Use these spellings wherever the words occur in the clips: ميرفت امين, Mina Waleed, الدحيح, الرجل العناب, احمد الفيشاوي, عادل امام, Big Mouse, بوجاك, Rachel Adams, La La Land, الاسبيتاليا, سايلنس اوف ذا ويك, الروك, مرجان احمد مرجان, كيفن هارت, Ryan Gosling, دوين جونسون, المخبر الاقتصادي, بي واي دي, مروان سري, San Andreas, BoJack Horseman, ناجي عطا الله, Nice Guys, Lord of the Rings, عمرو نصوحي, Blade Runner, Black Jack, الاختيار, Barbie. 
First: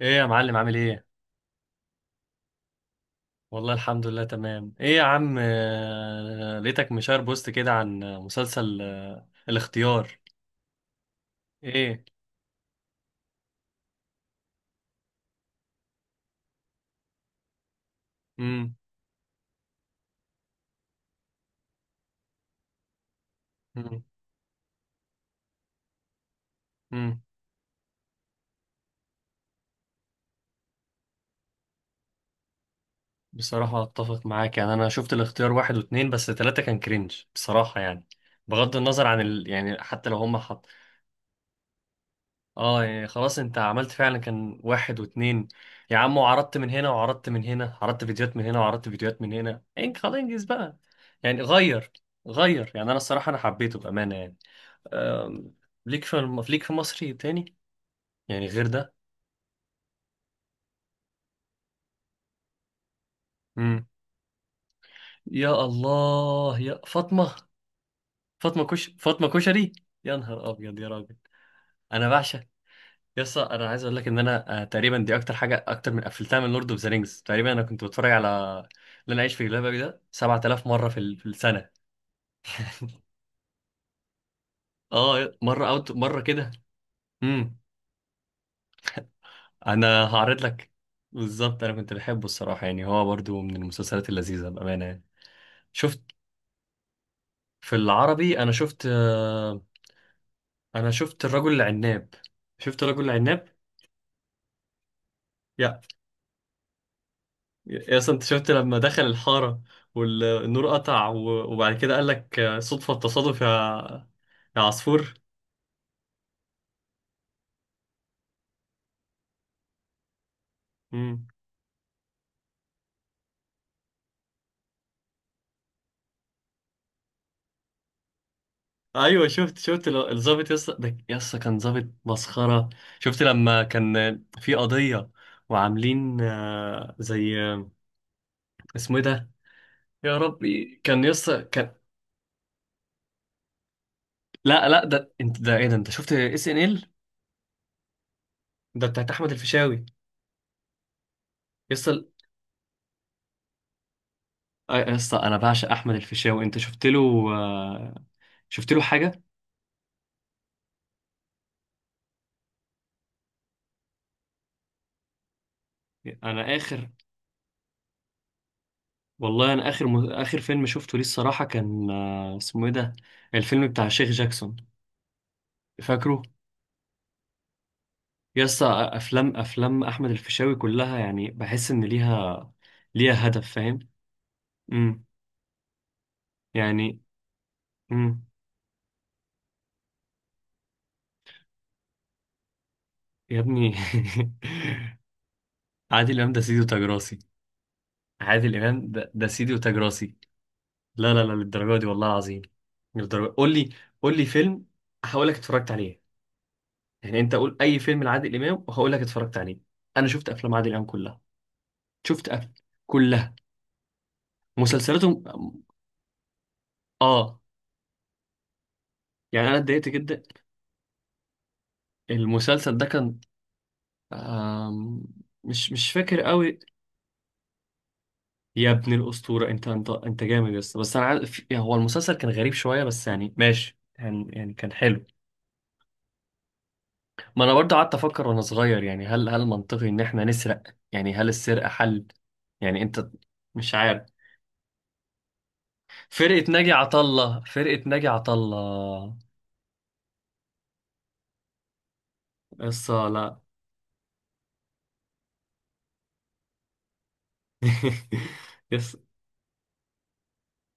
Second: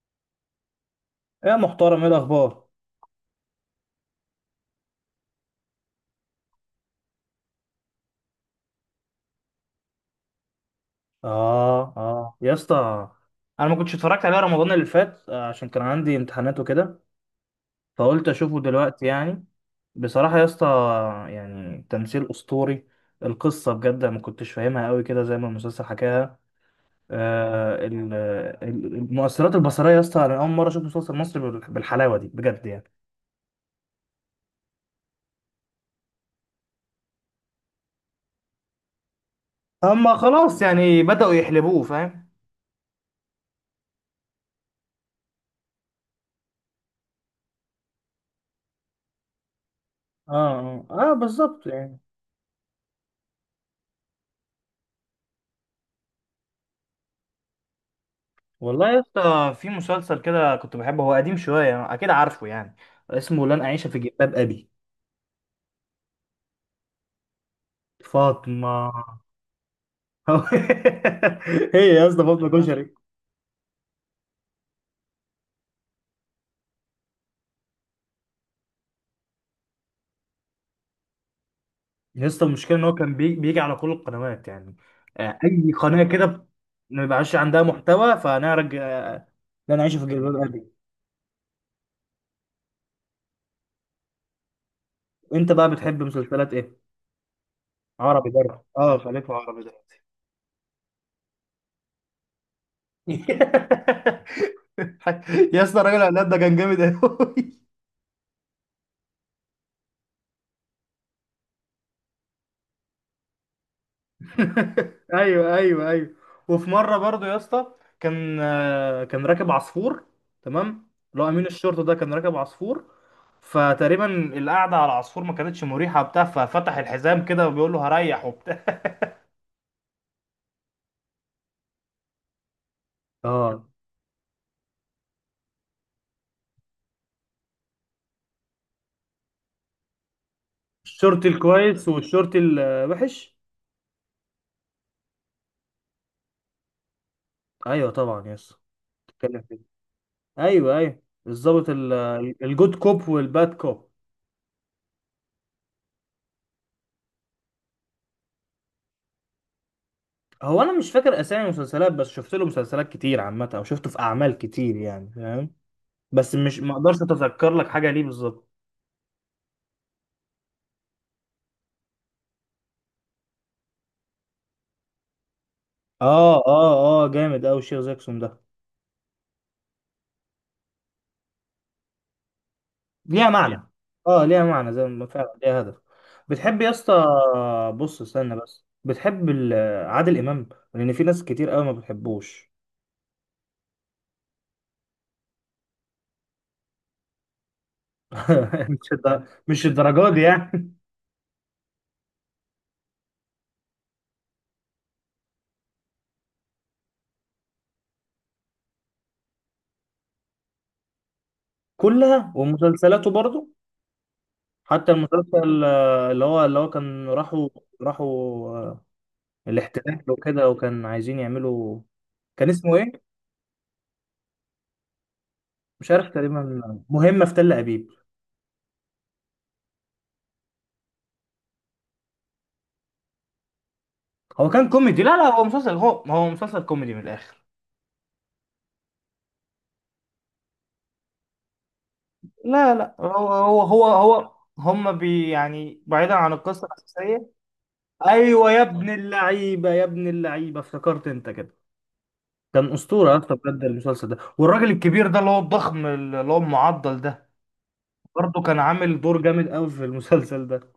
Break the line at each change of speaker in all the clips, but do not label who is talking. ايه يا معلم؟ عامل ايه؟
يا محترم، ايه الاخبار؟
والله الحمد لله تمام. ايه يا عم، لقيتك مشار بوست كده عن مسلسل الاختيار.
اه
ايه؟
اه يا اسطى، انا ما كنتش اتفرجت عليه رمضان اللي فات عشان كان عندي امتحانات وكده. فقلت اشوفه
امم
دلوقتي يعني. بصراحة يا اسطى، يعني تمثيل اسطوري. القصة
امم
بجد ما كنتش فاهمها قوي كده زي ما المسلسل حكاها.
امم
آه ال- المؤثرات البصرية يا اسطى، انا اول مرة اشوف مسلسل مصري بالحلاوة دي بجد يعني.
بصراحة اتفق معاك، يعني انا شفت الاختيار واحد واتنين، بس تلاتة كان كرنج بصراحة. يعني بغض النظر عن يعني حتى لو
اما
هم.
خلاص يعني بدأوا يحلبوه فاهم.
اه يعني خلاص، انت عملت فعلا كان واحد واتنين يا عم، وعرضت من هنا وعرضت من هنا، عرضت فيديوهات من هنا وعرضت فيديوهات من هنا، انك خلاص انجز
اه
بقى.
اه،
يعني
بالظبط
غير،
يعني.
يعني انا الصراحة انا حبيته بأمانة يعني. أم... ليك ليك في مصري تاني، يعني غير
والله
ده.
يا اسطى في مسلسل كده كنت بحبه، هو قديم شوية، أكيد عارفه يعني. اسمه لن
مم.
أعيش في جلباب أبي.
يا الله يا فاطمة، فاطمة كش،
فاطمة.
فاطمة كشري. يا نهار ابيض يا راجل.
هي
انا
يا اسطى
بعشق،
فاطمة كشري.
يس انا عايز اقول لك ان انا، تقريبا دي اكتر حاجه اكتر من قفلتها من لورد اوف ذا رينجز. تقريبا انا كنت بتفرج على اللي انا عايش في جلباب ده 7,000 مره في السنه.
يا اسطى المشكلة إن هو كان بيجي على كل القنوات يعني.
اه مره
أي
اوت
قناة
مره
كده
كده.
ما بيبقاش
امم
عندها محتوى فنرجع. لن أعيش في
انا
جلباب
هعرض
أبي.
لك. بالظبط انا كنت بحبه الصراحه، يعني هو برضو من المسلسلات اللذيذه بامانه يعني.
أنت بقى
شفت،
بتحب مسلسلات إيه؟
في
عربي
العربي انا
برضه،
شفت،
أه، خليك في عربي دلوقتي.
انا شفت الرجل العناب، شفت الرجل العناب.
يا
يا
اسطى الراجل العناد ده كان جامد أوي.
يا اسطى، انت شفت لما دخل الحارة والنور قطع وبعد كده قال لك صدفة التصادف يا عصفور.
ايوه ايوه ايوه. وفي مره برضو يا اسطى، كان راكب عصفور. تمام، اللي
مم.
هو امين الشرطه ده كان راكب عصفور. فتقريبا القعده على العصفور ما كانتش مريحه بتاع، ففتح الحزام كده وبيقول له هريح وبتاع.
ايوه شفت، شفت الظابط يا اسطى، ده يا اسطى كان ظابط مسخرة. شفت لما
اه،
كان في قضية وعاملين، زي، اسمه ايه ده، يا ربي، كان يا
الشرطي
اسطى كان.
الكويس والشرطي الوحش.
لا ده انت، ده ايه ده، انت شفت اس ان ال
ايوه طبعا يا اسطى.
ده بتاعت احمد
بتتكلم كده.
الفيشاوي يا
ايوه ايوه. الظابط
اسطى.
الجود كوب والباد كوب.
يا اسطى انا بعشق احمد الفيشاوي. انت شفت له آه، شفت له حاجة؟
هو انا مش فاكر اسامي المسلسلات، بس شفت له مسلسلات كتير عامه، او شفته في اعمال كتير يعني فاهم. بس
انا
مش ما
اخر،
اقدرش اتذكر لك حاجه ليه بالظبط.
والله انا اخر اخر فيلم شفته ليه الصراحه كان، اسمه ايه ده، الفيلم بتاع شيخ جاكسون، فاكره؟
اه اه اه، جامد اوي الشيخ زاكسون ده.
يا اسطى افلام، افلام احمد الفيشاوي كلها يعني بحس ان ليها، ليها
ليها
هدف
معنى.
فاهم.
اه، ليها معنى، زي
امم
ما فعلا ليها هدف. بتحب يا
يعني.
اسطى؟ بص
امم
استنى بس، بتحب عادل امام؟ لان في ناس كتير قوي ما بتحبوش.
يا ابني، عادل امام ده سيدي وتاج راسي. عادل امام ده, ده سيدي
مش
وتاج
الدرجات
راسي.
دي يعني.
لا للدرجه دي والله العظيم، للدرجه. قول لي، قول لي فيلم هقول لك اتفرجت عليه. يعني انت قول اي فيلم لعادل امام وهقول لك اتفرجت عليه. انا شفت افلام عادل امام كلها. شفت
كلها ومسلسلاته
كلها،
برضو. حتى
مسلسلاتهم.
المسلسل، اللي هو كان
اه
راحوا. راحوا آه،
يعني انا اتضايقت
الاحتلال
جدا.
وكده، وكان عايزين يعملوا. كان اسمه
المسلسل ده
ايه؟
كان، آم... مش،
مش
مش
عارف،
فاكر قوي.
تقريبا مهمة في تل ابيب.
يا ابن الاسطوره، انت جامد. بس انا عارف يعني هو المسلسل كان غريب شويه بس يعني ماشي، يعني
هو
يعني
كان
كان
كوميدي.
حلو.
لا لا، هو مسلسل، هو مسلسل كوميدي من الاخر.
ما انا برضه قعدت افكر وانا صغير، يعني هل منطقي ان احنا نسرق؟ يعني هل السرقه حل؟
لا
يعني
لا،
انت،
هو هو
مش
هو
عارف.
هو هما يعني بعيدا عن
فرقه
القصة
ناجي عطا
الأساسية.
الله، فرقه ناجي عطا
أيوة يا ابن
الله.
اللعيبة يا ابن اللعيبة، افتكرت أنت كده. كان
قصه،
أسطورة يا اسطى
لا.
بجد المسلسل ده، والراجل الكبير ده اللي هو الضخم، اللي هو المعضل ده. برضه كان
يس،
عامل دور جامد قوي في المسلسل ده.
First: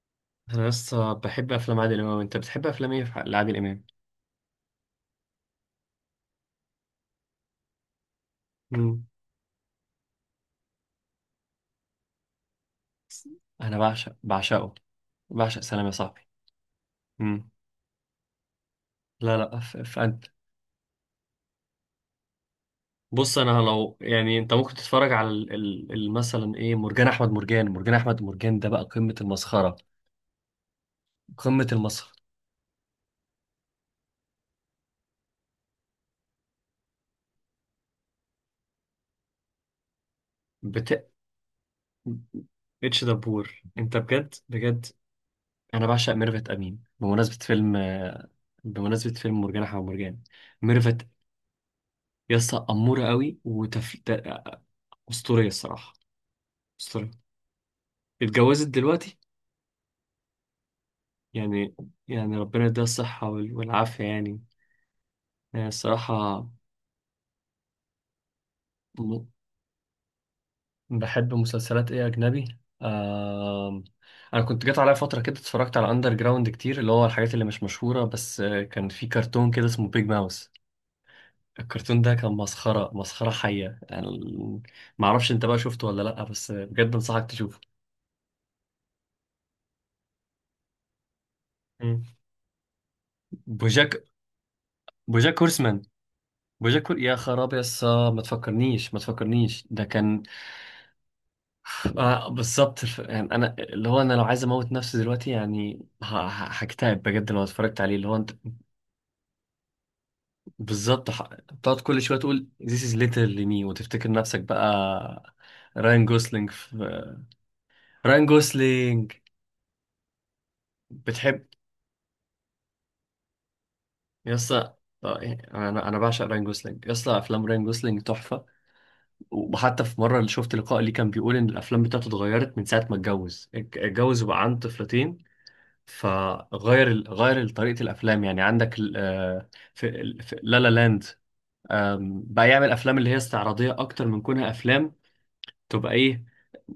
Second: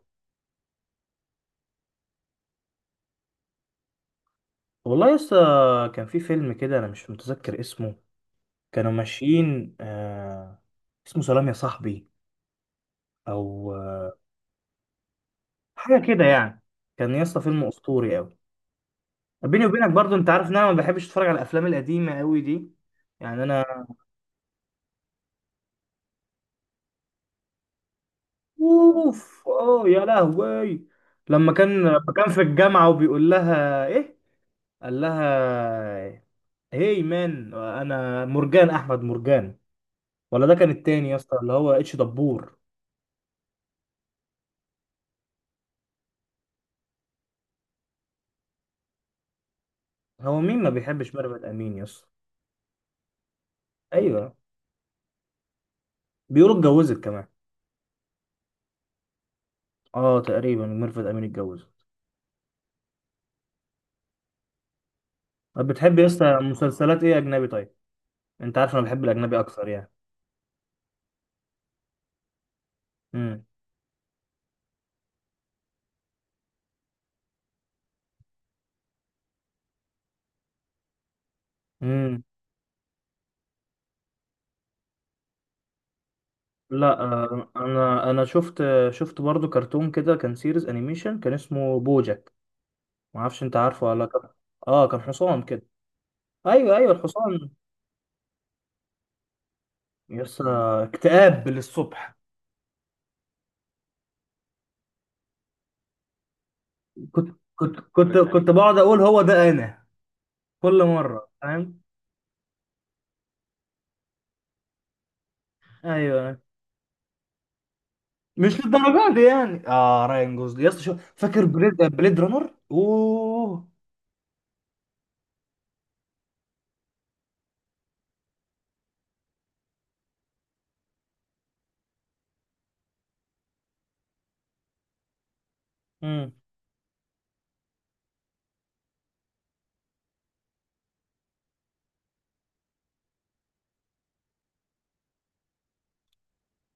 انا لسه بحب افلام عادل امام. انت بتحب افلام ايه لعادل امام؟
والله يا اسطى، كان في فيلم كده أنا مش متذكر اسمه. كانوا
مم.
ماشيين، اسمه سلام يا صاحبي. أو
انا بعشق، بعشقه، بعشق سلام يا
حاجه كده
صاحبي.
يعني. كان يا اسطى
مم.
فيلم اسطوري قوي.
لا لا،
بيني وبينك برضو
فانت،
انت عارف ان انا ما بحبش اتفرج على الافلام القديمه قوي دي.
بص
يعني
انا
انا،
لو يعني انت ممكن تتفرج على مثلا ايه، مرجان احمد مرجان. مرجان احمد مرجان ده بقى قمة
اوف،
المسخرة،
اه يا لهوي. لما
قمة
كان
المسخرة.
لما كان في الجامعه وبيقول لها ايه. قال لها، هي مان، انا مرجان احمد مرجان. ولا ده كان التاني
بت...
يا اسطى اللي هو اتش دبور.
اتش دبور، انت بجد، بجد انا بعشق ميرفت امين، بمناسبة فيلم، بمناسبة فيلم مرجان احمد مرجان.
هو مين ما
ميرفت
بيحبش ميرفت امين يا اسطى؟
يسطا، أمورة قوي
ايوه.
أسطورية الصراحة،
بيقولوا اتجوزت
أسطورية.
كمان.
اتجوزت دلوقتي
اه تقريبا ميرفت امين اتجوزت.
يعني، يعني ربنا يديها الصحة والعافية يعني، يعني
طب بتحب يا اسطى
الصراحة.
مسلسلات ايه اجنبي طيب؟ انت عارف انا بحب
م-
الاجنبي اكتر يعني.
بحب مسلسلات إيه أجنبي،
امم
أنا كنت جات عليا فترة كده اتفرجت على أندر جراوند كتير، اللي هو الحاجات اللي مش مشهورة، بس كان في كرتون كده اسمه بيج ماوس. الكرتون ده
امم
كان مسخرة، مسخرة حية يعني معرفش أنت بقى شفته ولا لأ، بس بجد
لا،
أنصحك تشوفه.
انا شفت برضو كرتون كده كان سيريز انيميشن، كان اسمه
مم.
بوجاك. ما اعرفش انت عارفه ولا
بوجاك،
لا. اه، كان
بوجاك
حصان كده.
هورسمان.
ايوه ايوه،
بوجاكل يا
الحصان.
خراب يسا، ما تفكرنيش، ما تفكرنيش، ده كان،
يس، اكتئاب للصبح.
آه بالظبط يعني انا اللي هو انا لو عايز اموت نفسي دلوقتي يعني هكتئب بجد
كنت
لو
كنت
اتفرجت عليه، اللي هو
كنت
انت
كنت بقعد اقول هو ده انا، كل
بالظبط،
مره فاهم.
بتقعد كل شويه تقول this is literally me وتفتكر نفسك بقى راين
ايوه
جوسلينج راين
مش
جوسلينج.
للدرجه دي يعني. اه راين جوزلي، يس، شو،
بتحب،
فاكر بليد رانر؟ اوه.
يسا، يعني انا بعشق راين جوسلينج يسا، افلام راين جوسلينج تحفه. وحتى في مره اللي شفت لقاء ليه كان بيقول ان الافلام بتاعته اتغيرت من ساعه ما اتجوز، اتجوز وبقى عنده طفلتين،
امم
فغير غير طريقة الأفلام. يعني عندك في في لا لا لاند، بقى يعمل أفلام اللي هي استعراضية أكتر من كونها أفلام تبقى إيه،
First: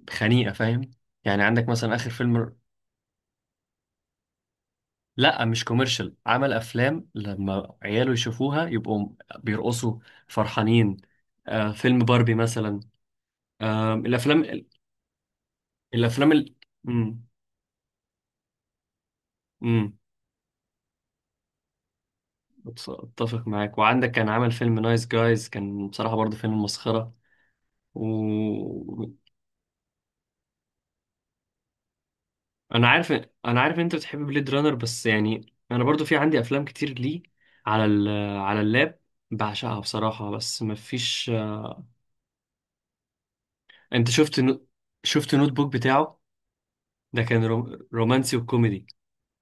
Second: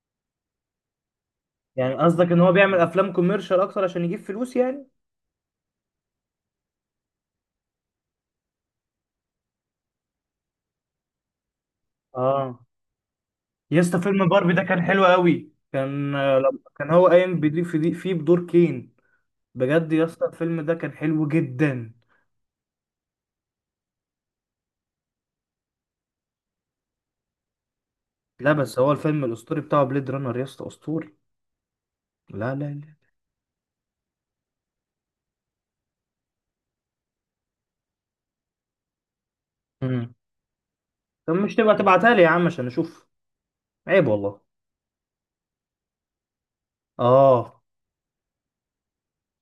خنيقة فاهم. يعني عندك مثلا
يعني
آخر
قصدك ان هو
فيلم،
بيعمل افلام كوميرشال اكتر عشان يجيب فلوس يعني؟
لا مش كوميرشال، عمل أفلام لما عياله يشوفوها يبقوا بيرقصوا فرحانين. فيلم باربي
اه
مثلا،
يا اسطى فيلم باربي ده
الأفلام،
كان حلو قوي. كان
الأفلام
آه،
ال...
لما كان هو
مم،
قايم بدي في دي، فيه بدور كين. بجد
مم،
يا اسطى الفيلم ده كان حلو جدا.
أتفق معاك. وعندك كان عمل فيلم نايس جايز، كان بصراحة برضه فيلم مسخرة.
لا بس هو
و...
الفيلم الاسطوري بتاعه بليد رانر يا اسطى، اسطوري. لا لا
انا
لا.
عارف، انا عارف ان انت بتحب بليد رانر، بس يعني انا برضو في عندي افلام كتير ليه على ال... على اللاب بعشقها
امم
بصراحة، بس مفيش.
طب مش تبقى تبعتها لي يا عم عشان اشوف؟ عيب
انت شفت
والله.
شفت نوت بوك بتاعه؟ ده كان
اه،
رومانسي وكوميدي،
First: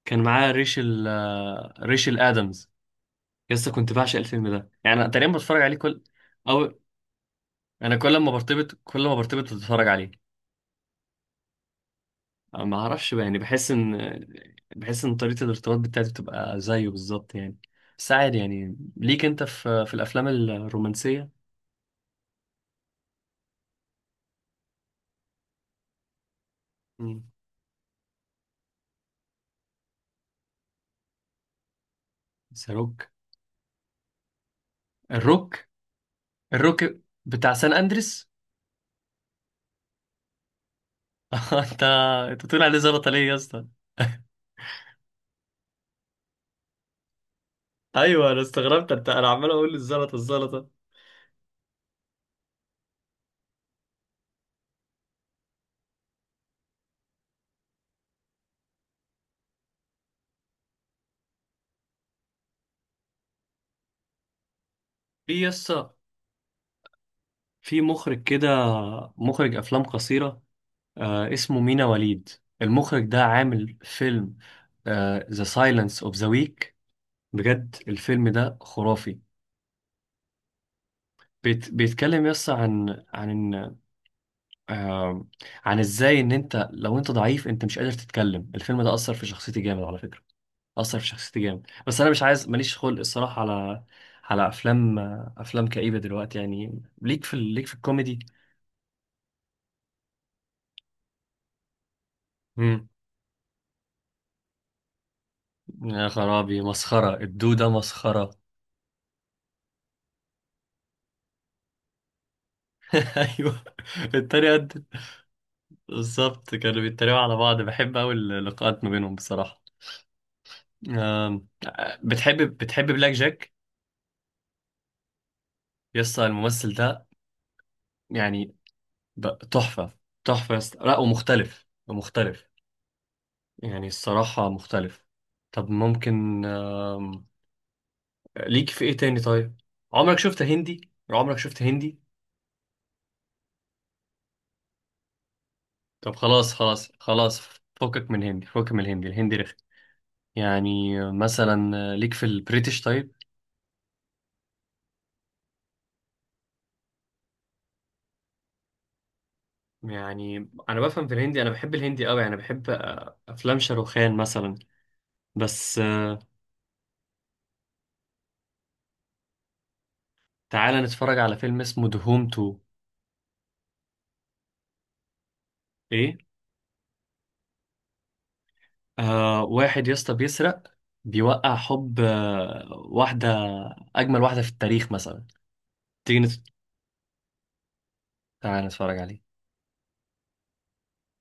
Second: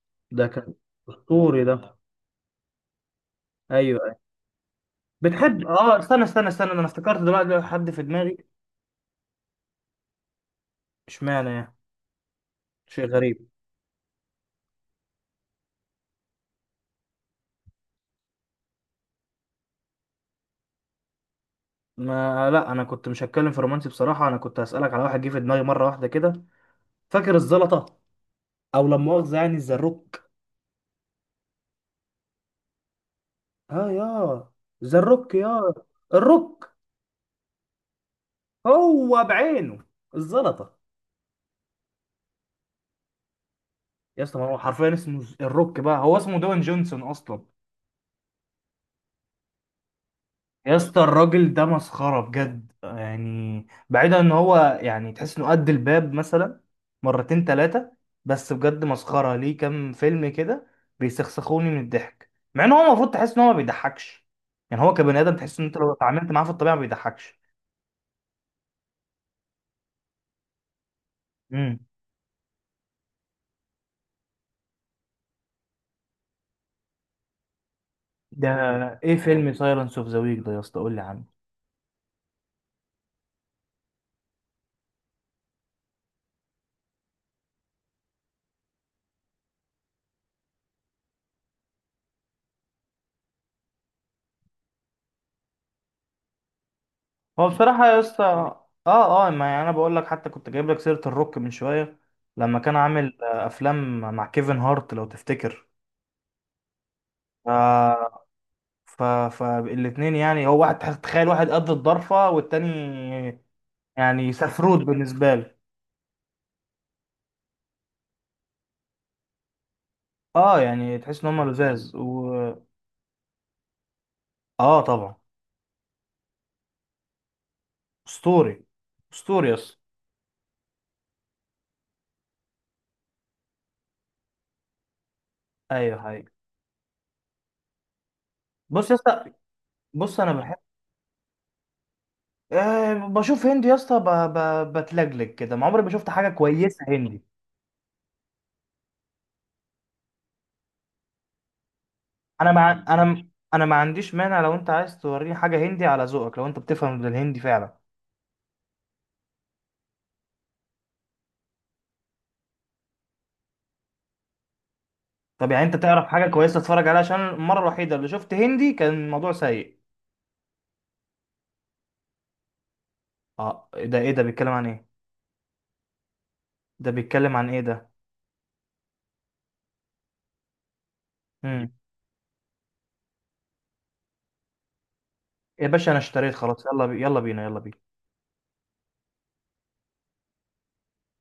كان
ده
معاه
كان
ريشل،
اسطوري ده.
ريشل ادمز. لسه كنت
ايوه ايوه،
بعشق الفيلم ده، يعني أنا تقريبا بتفرج
بتحب.
عليه
اه
كل،
استنى استنى
او
استنى، انا افتكرت دلوقتي حد
انا
في
كل ما
دماغي.
برتبط، كل ما برتبط بتفرج عليه.
اشمعنى يعني؟
ما
شيء
اعرفش بقى، يعني
غريب.
بحس ان، بحس ان طريقة الارتباط بتاعتي بتبقى زيه بالظبط يعني. بس عادي يعني، ليك انت في، في الافلام الرومانسية.
ما لا، انا كنت مش هتكلم في رومانسي بصراحه، انا كنت هسالك على واحد جه في دماغي مره واحده كده.
مم.
فاكر الزلطه؟ او لا مؤاخذه يعني الزروك.
بس روك.
اه، يا زروك
الروك،
يا الروك.
الروك بتاع سان اندريس.
هو بعينه، الزلطه.
انت، انت بتقول عليه زلطة ليه يا اسطى؟
يا اسطى ما هو حرفيا اسمه الروك، بقى هو اسمه دوين جونسون اصلا.
ايوه انا استغربت، انت، انا عمال اقول الزلطه الزلطه.
يا اسطى الراجل ده مسخره بجد، يعني بعيدا ان هو يعني تحس انه قد الباب مثلا، مرتين ثلاثه. بس بجد مسخره، ليه كام فيلم كده بيسخسخوني من الضحك، مع ان هو المفروض تحس ان هو ما بيضحكش. يعني هو كبني ادم
في
تحس ان انت لو
يسا،
اتعاملت معاه في الطبيعه ما بيضحكش.
في مخرج كده، مخرج افلام قصيره، آه اسمه مينا وليد. المخرج ده عامل فيلم ذا سايلنس اوف ذا ويك. بجد الفيلم
ده
ده
ايه
خرافي.
فيلم سايلنس اوف ذا ويك ده يا اسطى؟ قول لي عنه.
بيتكلم يس عن، عن ان، آه عن ازاي ان انت لو انت ضعيف انت مش قادر تتكلم. الفيلم ده اثر في شخصيتي جامد على فكره، اثر في شخصيتي جامد. بس انا مش عايز، ماليش خلق الصراحه على، على افلام، افلام كئيبه دلوقتي. يعني ليك
هو
ليك في
بصراحه يا
الكوميدي.
اسطى، اه اه، ما يعني انا بقول لك، حتى كنت جايب لك سيره الروك من شويه، لما كان
امم
عامل افلام مع كيفن هارت لو تفتكر.
يا خرابي، مسخره الدوده،
ف
مسخره.
ف فالاتنين يعني، هو واحد، تخيل واحد قد الضرفه، والتاني
ايوه
يعني
التريقه
سفروت
دي.
بالنسبه له.
بالظبط كانوا بيتريقوا على بعض، بحب قوي اللقاءات ما بينهم بصراحه.
اه، يعني تحس ان
آم،
هم لزاز و.
بتحب، بتحب بلاك جاك؟
اه طبعا.
يسطا الممثل ده يعني،
اسطوري. اسطوري يا اسطى.
تحفة، تحفة يسطا. لا ومختلف، مختلف يعني، الصراحة مختلف. طب
ايوه هاي.
ممكن، ليك في
بص يا
ايه تاني
اسطى.
طيب؟ عمرك
بص انا
شفت
بحب،
هندي؟ عمرك شفت هندي؟
بشوف هندي يا اسطى، بتلجلج كده، ما عمري ما شفت
طب
حاجه
خلاص
كويسه
خلاص
هندي.
خلاص، فكك من هندي، فكك من الهندي، الهندي رخي. يعني مثلا، ليك في
انا مع
البريتش طيب؟
انا انا ما عنديش مانع لو انت عايز توريني حاجه هندي على ذوقك، لو انت بتفهم بالهندي فعلا.
يعني انا بفهم في الهندي، انا بحب الهندي قوي، يعني بحب افلام شاروخان مثلا
طب يعني انت
بس.
تعرف حاجه كويسه تتفرج عليها؟ عشان المره الوحيده اللي شفت هندي كان الموضوع سيء.
تعالى نتفرج على فيلم اسمه دهوم 2.
اه، إيه ده ايه ده بيتكلم عن ايه؟
ايه،
ده بيتكلم عن ايه ده؟
آه واحد يا اسطى بيسرق، بيوقع
امم
حب آه واحدة أجمل واحدة في التاريخ مثلا.
يا باشا انا
تيجي نت...
اشتريت خلاص. يلا بينا يلا بينا.
تعالى نتفرج عليه.